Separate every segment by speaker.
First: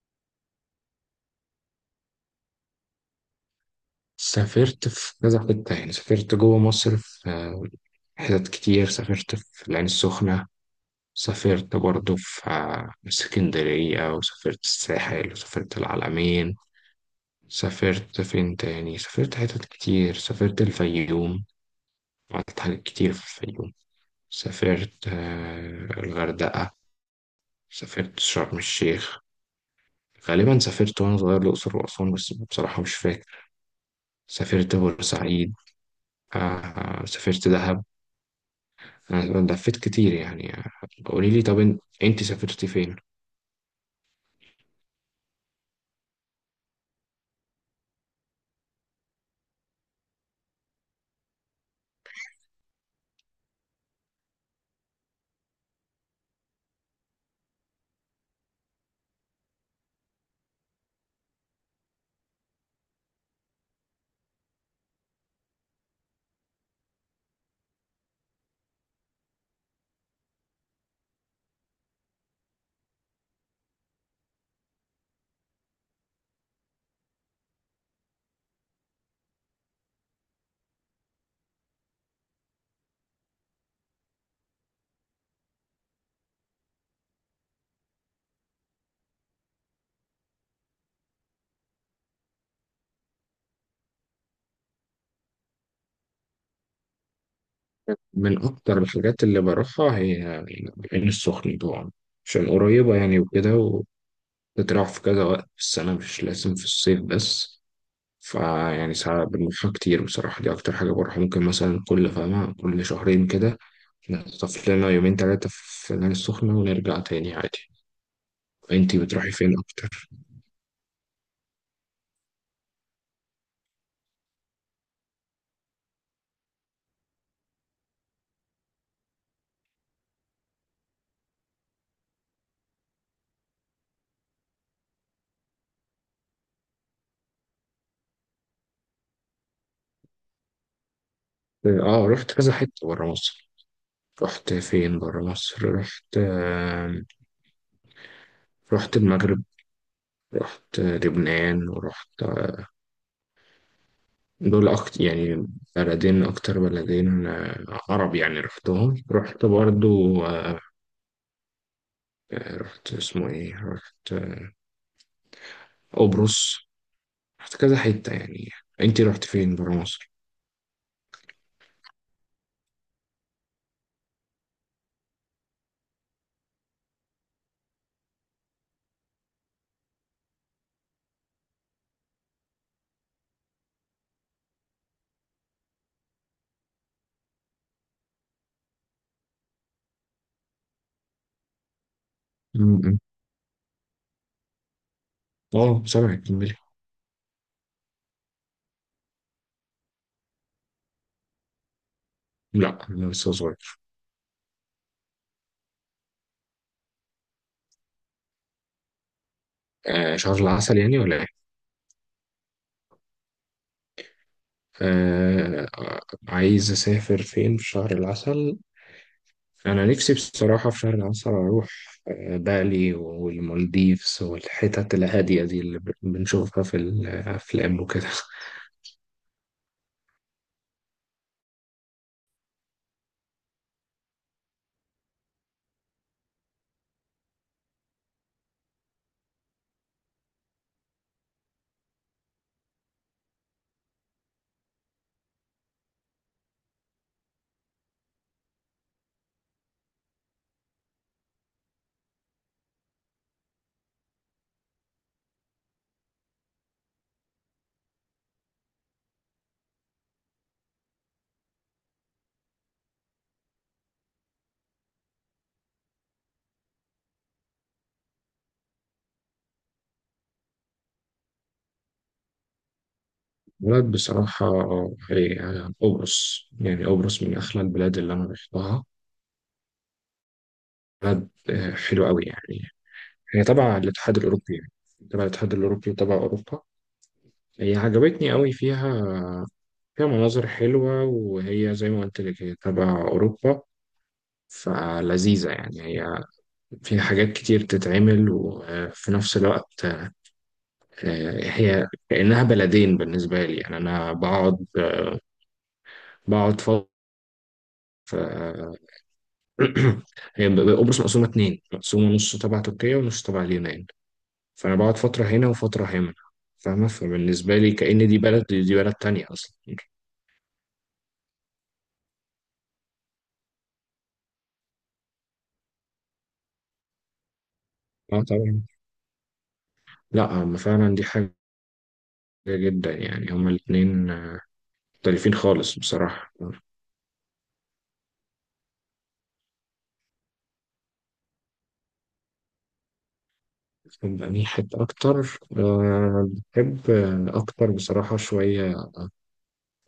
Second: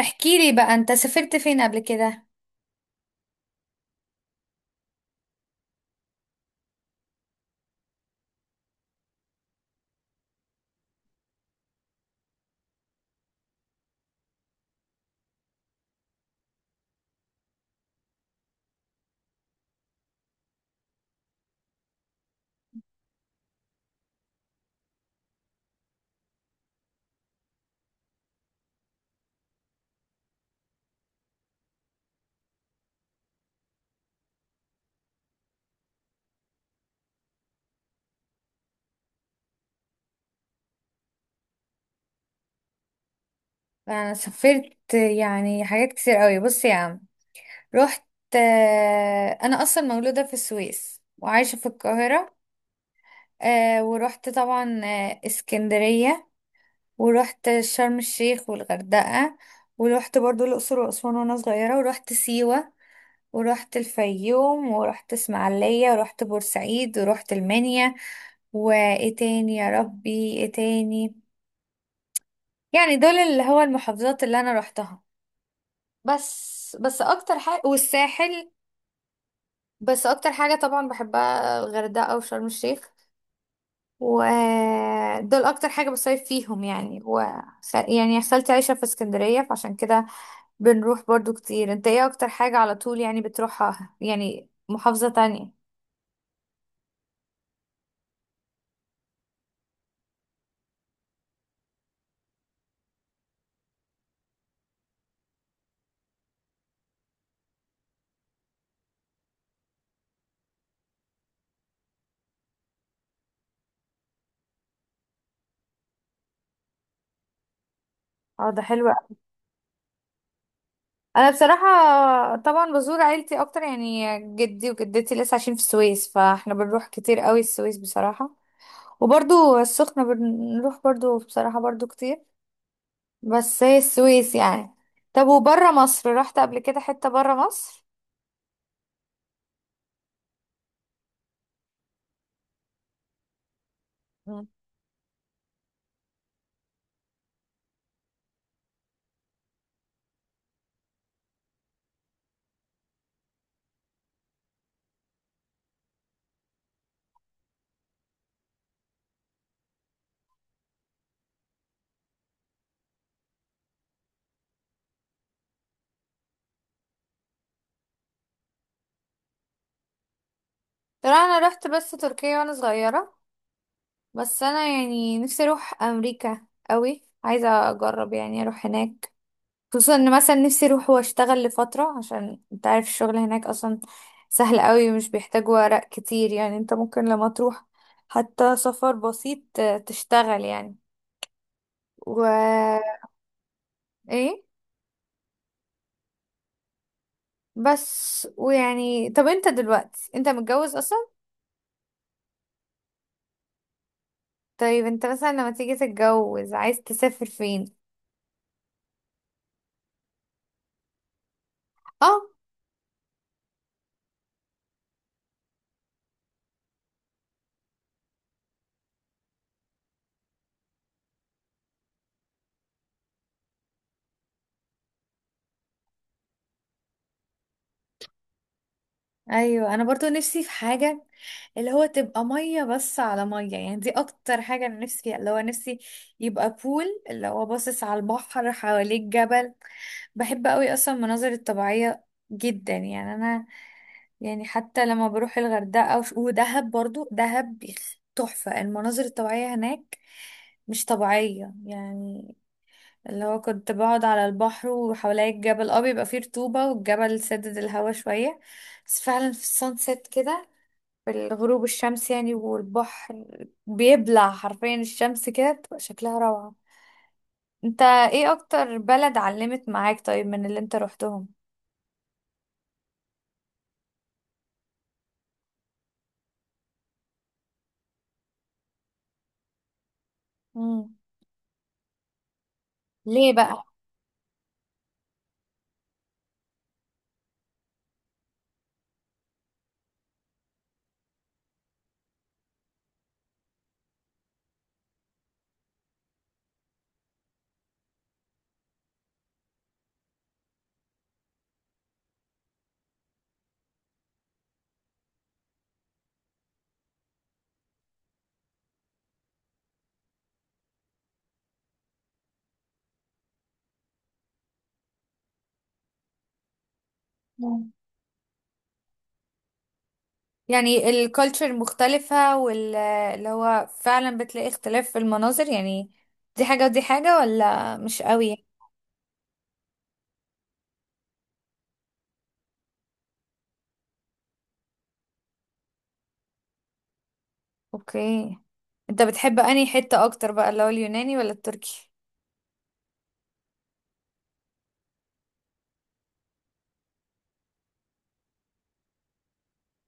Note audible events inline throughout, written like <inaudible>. Speaker 1: احكي لي بقى انت سافرت فين قبل كده؟
Speaker 2: سافرت في كذا حتة يعني سافرت جوه مصر في حتت كتير. سافرت في العين السخنة. سافرت برضه في اسكندرية، وسافرت الساحل، وسافرت العلمين. سافرت فين تاني؟ سافرت حتت كتير. سافرت الفيوم، عملت حاجات كتير في الفيوم. سافرت الغردقة. سافرت شرم الشيخ. غالبا سافرت وأنا صغير الأقصر وأسوان، بس بصراحة مش فاكر. سافرت بورسعيد. سافرت دهب. أنا لفيت كتير يعني. قولي لي، طب انت سافرتي فين؟
Speaker 1: انا سافرت يعني حاجات كتير قوي، بص يا عم. رحت انا اصلا مولودة في السويس وعايشة في القاهرة. ورحت طبعا اسكندرية، ورحت شرم الشيخ والغردقة، ورحت برضو الاقصر واسوان وانا صغيرة، ورحت سيوة، ورحت الفيوم ورحت اسماعيلية ورحت بورسعيد ورحت المنيا. وايه تاني يا ربي، ايه تاني؟ يعني دول اللي هو المحافظات اللي انا روحتها. بس اكتر حاجة والساحل، بس اكتر حاجة طبعا بحبها الغردقة او شرم الشيخ، ودول اكتر حاجة بصيف فيهم يعني يعني خالتي عايشة في اسكندرية، فعشان كده بنروح برضو كتير. انت ايه اكتر حاجة على طول يعني بتروحها، يعني محافظة تانية؟
Speaker 2: من اكتر الحاجات اللي بروحها هي يعني العين السخنة طبعا، عشان قريبة يعني وكده، وتتراح في كذا وقت في السنة، مش لازم في الصيف بس. فيعني ساعات بنروحها كتير، بصراحة دي أكتر حاجة بروحها. ممكن مثلا كل فاهمة كل شهرين كده نخطف لنا يومين تلاتة في العين السخنة ونرجع تاني عادي.
Speaker 1: اه، ده حلو
Speaker 2: انتي
Speaker 1: أوي.
Speaker 2: بتروحي فين أكتر؟
Speaker 1: انا بصراحة طبعا بزور عيلتي اكتر، يعني جدي وجدتي لسه عايشين في السويس فاحنا بنروح كتير قوي السويس بصراحة. وبرضو السخنة بنروح برضو بصراحة برضو كتير، بس هي السويس يعني. طب وبره مصر، رحت قبل كده حتة بره مصر؟
Speaker 2: اه، رحت كذا حتة برا مصر.
Speaker 1: مم.
Speaker 2: رحت فين برا مصر؟ رحت، رحت المغرب، رحت لبنان، ورحت، دول أكتر يعني بلدين، أكتر بلدين عرب يعني رحتهم. رحت برضو رحت، اسمه إيه، رحت قبرص. رحت كذا حتة يعني. أنتي رحت فين برا مصر؟
Speaker 1: ترى انا رحت بس تركيا وانا صغيرة، بس انا يعني نفسي اروح امريكا قوي، عايزة اجرب يعني اروح هناك. خصوصا ان مثلا نفسي اروح واشتغل لفترة، عشان انت عارف الشغل هناك اصلا سهل قوي ومش بيحتاج ورق كتير. يعني انت ممكن لما تروح حتى سفر بسيط تشتغل يعني.
Speaker 2: م-
Speaker 1: و
Speaker 2: م.
Speaker 1: ايه.
Speaker 2: أه سامعك، كملي.
Speaker 1: بس ويعني، طب انت دلوقتي انت متجوز اصلا؟
Speaker 2: لا أنا لسه صغير.
Speaker 1: طيب انت مثلا لما تيجي تتجوز عايز تسافر فين؟
Speaker 2: شهر العسل يعني ولا إيه؟
Speaker 1: اه.
Speaker 2: آه، آه، عايز أسافر فين في شهر العسل؟ أنا نفسي بصراحة في شهر عسل أروح بالي والمالديفز، والحتت الهادية دي اللي بنشوفها في الأفلام وكده. <laughs>
Speaker 1: ايوه انا برضو نفسي في حاجه اللي هو تبقى ميه بس على ميه، يعني دي اكتر حاجه انا نفسي فيها، اللي هو نفسي يبقى بول اللي هو باصص على البحر، حواليك جبل. بحب قوي اصلا المناظر الطبيعيه جدا يعني. انا يعني حتى لما بروح الغردقه ودهب، برضو دهب تحفه المناظر الطبيعيه هناك، مش طبيعيه يعني. اللي هو كنت بقعد على البحر وحواليا الجبل، اه بيبقى فيه رطوبة والجبل سدد الهوا شوية. بس فعلا في السانسيت كده، في الغروب، الشمس يعني والبحر بيبلع حرفيا الشمس، كده بتبقى شكلها روعة. انت ايه اكتر بلد علمت معاك طيب من اللي انت روحتهم؟
Speaker 2: بلد بصراحة، هي قبرص، يعني قبرص من أحلى البلاد اللي أنا رحتها.
Speaker 1: مم.
Speaker 2: بلد حلوة أوي يعني.
Speaker 1: ليه
Speaker 2: هي
Speaker 1: بقى؟
Speaker 2: تبع الاتحاد الأوروبي يعني، تبع الاتحاد الأوروبي وتبع أوروبا. هي عجبتني أوي فيها، فيها مناظر حلوة، وهي زي ما قلت لك هي تبع أوروبا، فلذيذة يعني. في حاجات كتير تتعمل، وفي نفس الوقت هي كأنها بلدين بالنسبة لي. يعني أنا بقعد بقعد ف آه، <clears throat> قبرص مقسومة اتنين، مقسومة نص تبع تركيا ونص تبع اليونان. فأنا بقعد فترة هنا وفترة هنا، فاهمة؟ فبالنسبة
Speaker 1: مم.
Speaker 2: لي كأن دي بلد، دي بلد تانية أصلا.
Speaker 1: يعني الكالتشر مختلفة، واللي هو فعلا بتلاقي اختلاف في المناظر يعني، دي حاجة ودي حاجة، ولا مش
Speaker 2: اه
Speaker 1: قوي؟
Speaker 2: طبعا، لا هم فعلا دي حاجة جدا يعني. هما الاتنين مختلفين خالص بصراحة.
Speaker 1: اوكي. انت بتحب انهي حتة اكتر بقى، اللي هو اليوناني ولا التركي؟
Speaker 2: بني حتة أكتر بحب أكتر بصراحة شوية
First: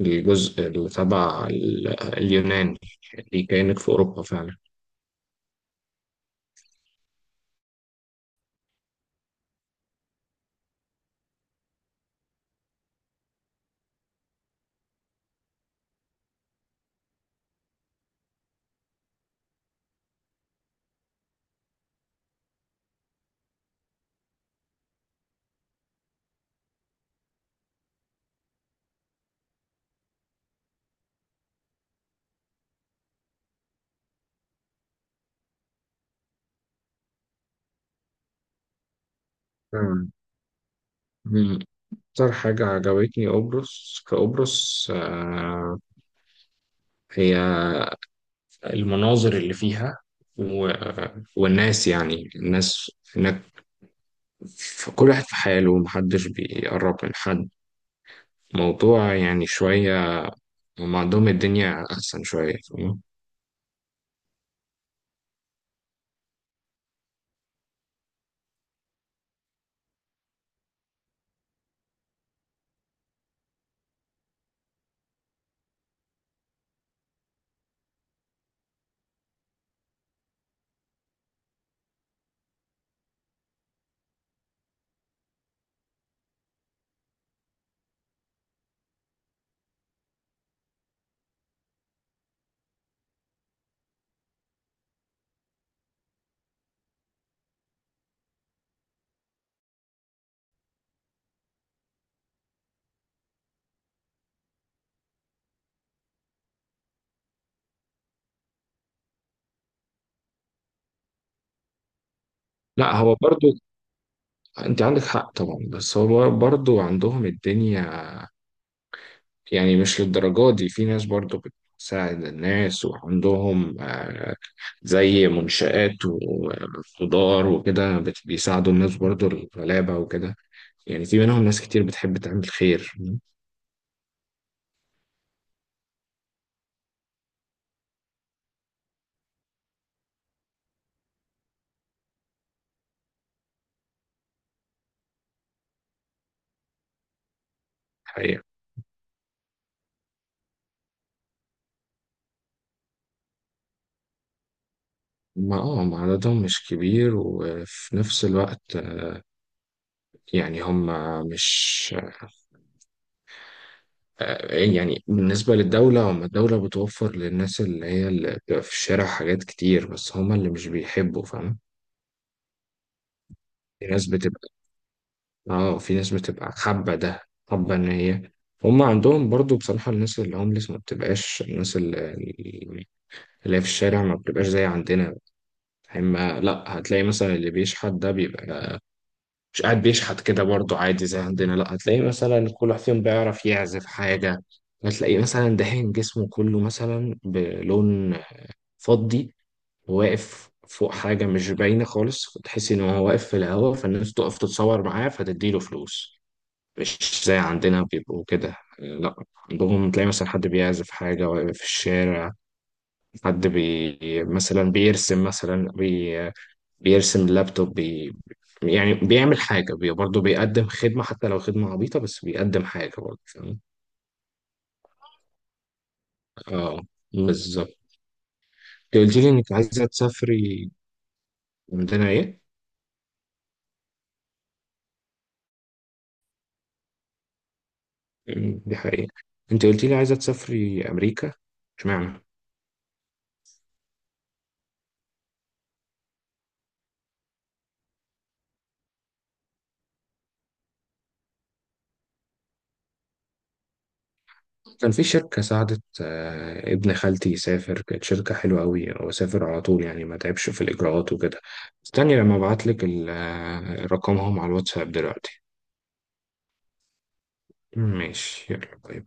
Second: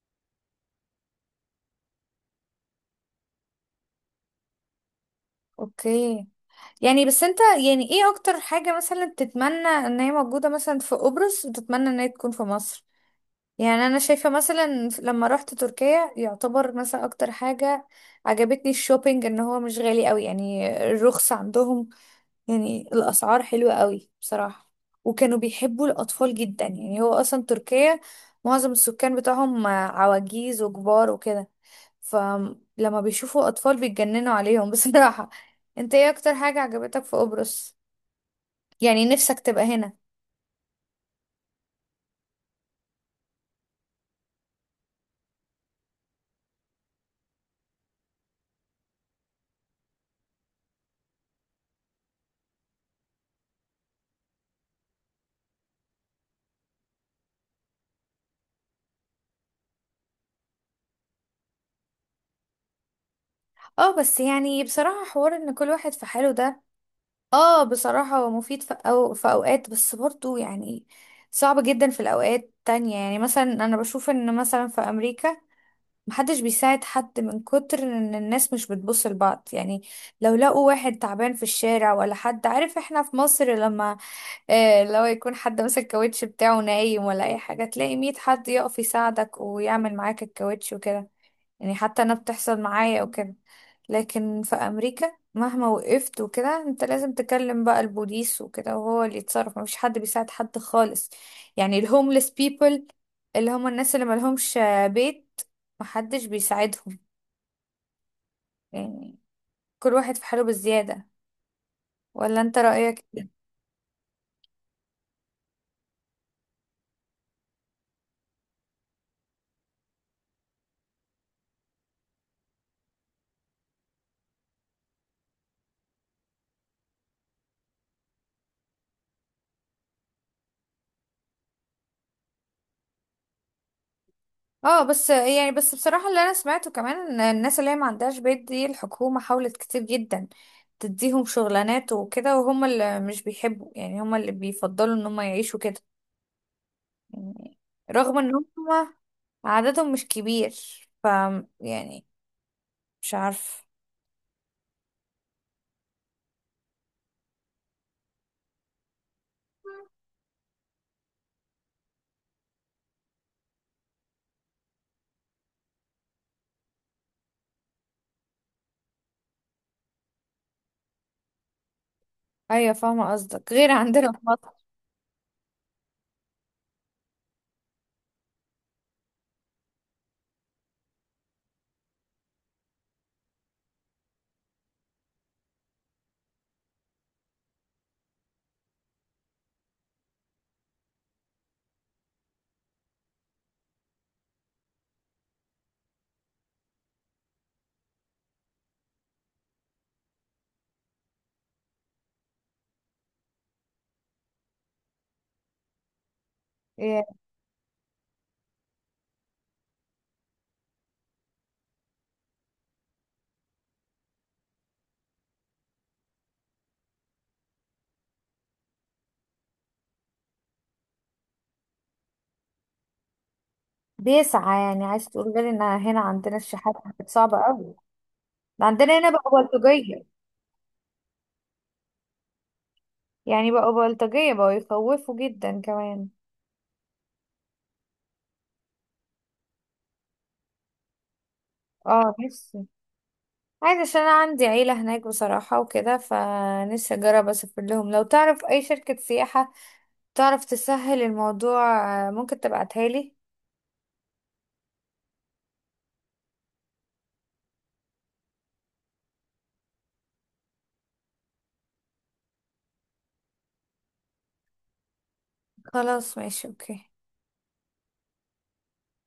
Speaker 2: الجزء اللي تبع اليونان، اللي كانت في أوروبا فعلا.
Speaker 1: اوكي. يعني بس انت، يعني ايه اكتر حاجة مثلا تتمنى ان هي موجودة مثلا في قبرص وتتمنى ان هي تكون في مصر؟ يعني انا شايفة مثلا لما رحت تركيا، يعتبر مثلا اكتر حاجة عجبتني الشوبينج، ان هو مش غالي قوي، يعني الرخص عندهم، يعني الأسعار حلوة قوي بصراحة. وكانوا بيحبوا الأطفال جدا، يعني هو أصلا تركيا معظم السكان بتاعهم عواجيز وكبار وكده، فلما بيشوفوا أطفال بيتجننوا عليهم <laughs> بصراحة. انت ايه أكتر حاجة عجبتك في قبرص؟ يعني نفسك تبقى هنا؟
Speaker 2: مم. مم. أكتر حاجة عجبتني قبرص، في قبرص هي المناظر اللي فيها، و... والناس، يعني الناس هناك، في كل واحد في حاله ومحدش بيقرب من حد. موضوع يعني شوية هم عندهم الدنيا أحسن شوية، فاهم؟
Speaker 1: اه بس يعني بصراحة حوار ان كل واحد في حاله ده، اه بصراحة هو مفيد أو في أوقات بس برضو، يعني صعب جدا في الأوقات تانية. يعني مثلا أنا بشوف ان مثلا في أمريكا محدش بيساعد حد من كتر ان الناس مش بتبص لبعض يعني. لو لقوا واحد تعبان في الشارع، ولا حد عارف، احنا في مصر لما، اه، لو يكون حد ماسك الكاوتش بتاعه نايم ولا اي حاجة، تلاقي ميت حد يقف يساعدك ويعمل معاك الكاوتش وكده، يعني حتى انا بتحصل معايا او كده. لكن في امريكا مهما وقفت وكده، انت لازم تكلم بقى البوليس وكده وهو اللي يتصرف، مفيش حد بيساعد حد خالص. يعني الهوملess people اللي هم الناس اللي ملهمش بيت، محدش بيساعدهم، يعني كل واحد في حاله بالزيادة. ولا انت
Speaker 2: لا
Speaker 1: رأيك؟
Speaker 2: هو برضو، أنت عندك حق طبعا، بس هو برضو عندهم الدنيا يعني مش للدرجة دي. في ناس برضو بتساعد الناس، وعندهم زي منشآت وخضار وكده بيساعدوا الناس برضو الغلابة وكده. يعني في منهم ناس كتير بتحب تعمل خير.
Speaker 1: اه بس يعني، بصراحة اللي انا سمعته كمان، ان الناس اللي هي ما عندهاش بيت دي الحكومة حاولت كتير جدا تديهم شغلانات وكده، وهم اللي مش بيحبوا، يعني هم اللي بيفضلوا ان هم يعيشوا كده. يعني رغم ان
Speaker 2: حقيقة
Speaker 1: هم عددهم مش كبير، ف يعني مش عارف.
Speaker 2: ما عددهم مش كبير، وفي نفس الوقت يعني هم مش يعني بالنسبة للدولة، هم الدولة بتوفر للناس اللي هي اللي بتبقى في الشارع حاجات كتير، بس هم اللي مش بيحبوا، فاهم؟
Speaker 1: ايوه فاهمة قصدك، غير
Speaker 2: في ناس
Speaker 1: عندنا في
Speaker 2: بتبقى
Speaker 1: مصر.
Speaker 2: اه في ناس بتبقى حابة ان هي، هم عندهم برضو بصراحة الناس اللي هومليس ما بتبقاش الناس اللي هي في الشارع، ما بتبقاش زي عندنا. اما لا، هتلاقي مثلا اللي بيشحت ده بيبقى مش قاعد بيشحت كده برضو عادي زي عندنا. لا، هتلاقي مثلا كل واحد فيهم بيعرف يعزف حاجة. هتلاقي مثلا دهان جسمه كله مثلا بلون فضي، واقف فوق حاجة مش باينة خالص، تحس إن هو واقف في الهواء، فالناس تقف تتصور معاه فتديله فلوس.
Speaker 1: إيه،
Speaker 2: مش زي عندنا بيبقوا كده، لا. عندهم تلاقي مثلا حد بيعزف حاجة واقف في الشارع، حد بي مثلا بيرسم، مثلا بيرسم اللابتوب، يعني بيعمل حاجة برضه، بيقدم خدمة حتى لو خدمة عبيطة، بس بيقدم حاجة برضه، فاهم؟
Speaker 1: بيسعى، يعني عايز تقول غير ان هنا عندنا الشحات
Speaker 2: اه،
Speaker 1: كانت صعبة قوي،
Speaker 2: بالظبط.
Speaker 1: ده
Speaker 2: انت
Speaker 1: عندنا هنا
Speaker 2: قلت لي
Speaker 1: بقوا
Speaker 2: انك عايزة
Speaker 1: بلطجية.
Speaker 2: تسافري، عندنا ايه؟
Speaker 1: يعني بقوا بلطجية، بقوا يخوفوا جدا كمان.
Speaker 2: دي حقيقة. انت قلت لي عايزة تسافري أمريكا،
Speaker 1: اه،
Speaker 2: اشمعنى؟
Speaker 1: نفسي عادي، عشان انا عندي عيلة هناك بصراحة وكده، فنفسي اجرب اسافر لهم. لو تعرف اي شركة سياحة تعرف تسهل الموضوع، ممكن تبعتها لي.
Speaker 2: كان في شركة ساعدت ابن خالتي يسافر. كانت شركة حلوة أوي، هو سافر على طول يعني، ما تعبش في الإجراءات وكده. استني لما أبعتلك رقمهم على الواتساب دلوقتي.
Speaker 1: خلاص ماشي، اوكي.
Speaker 2: ماشي، يلا باي.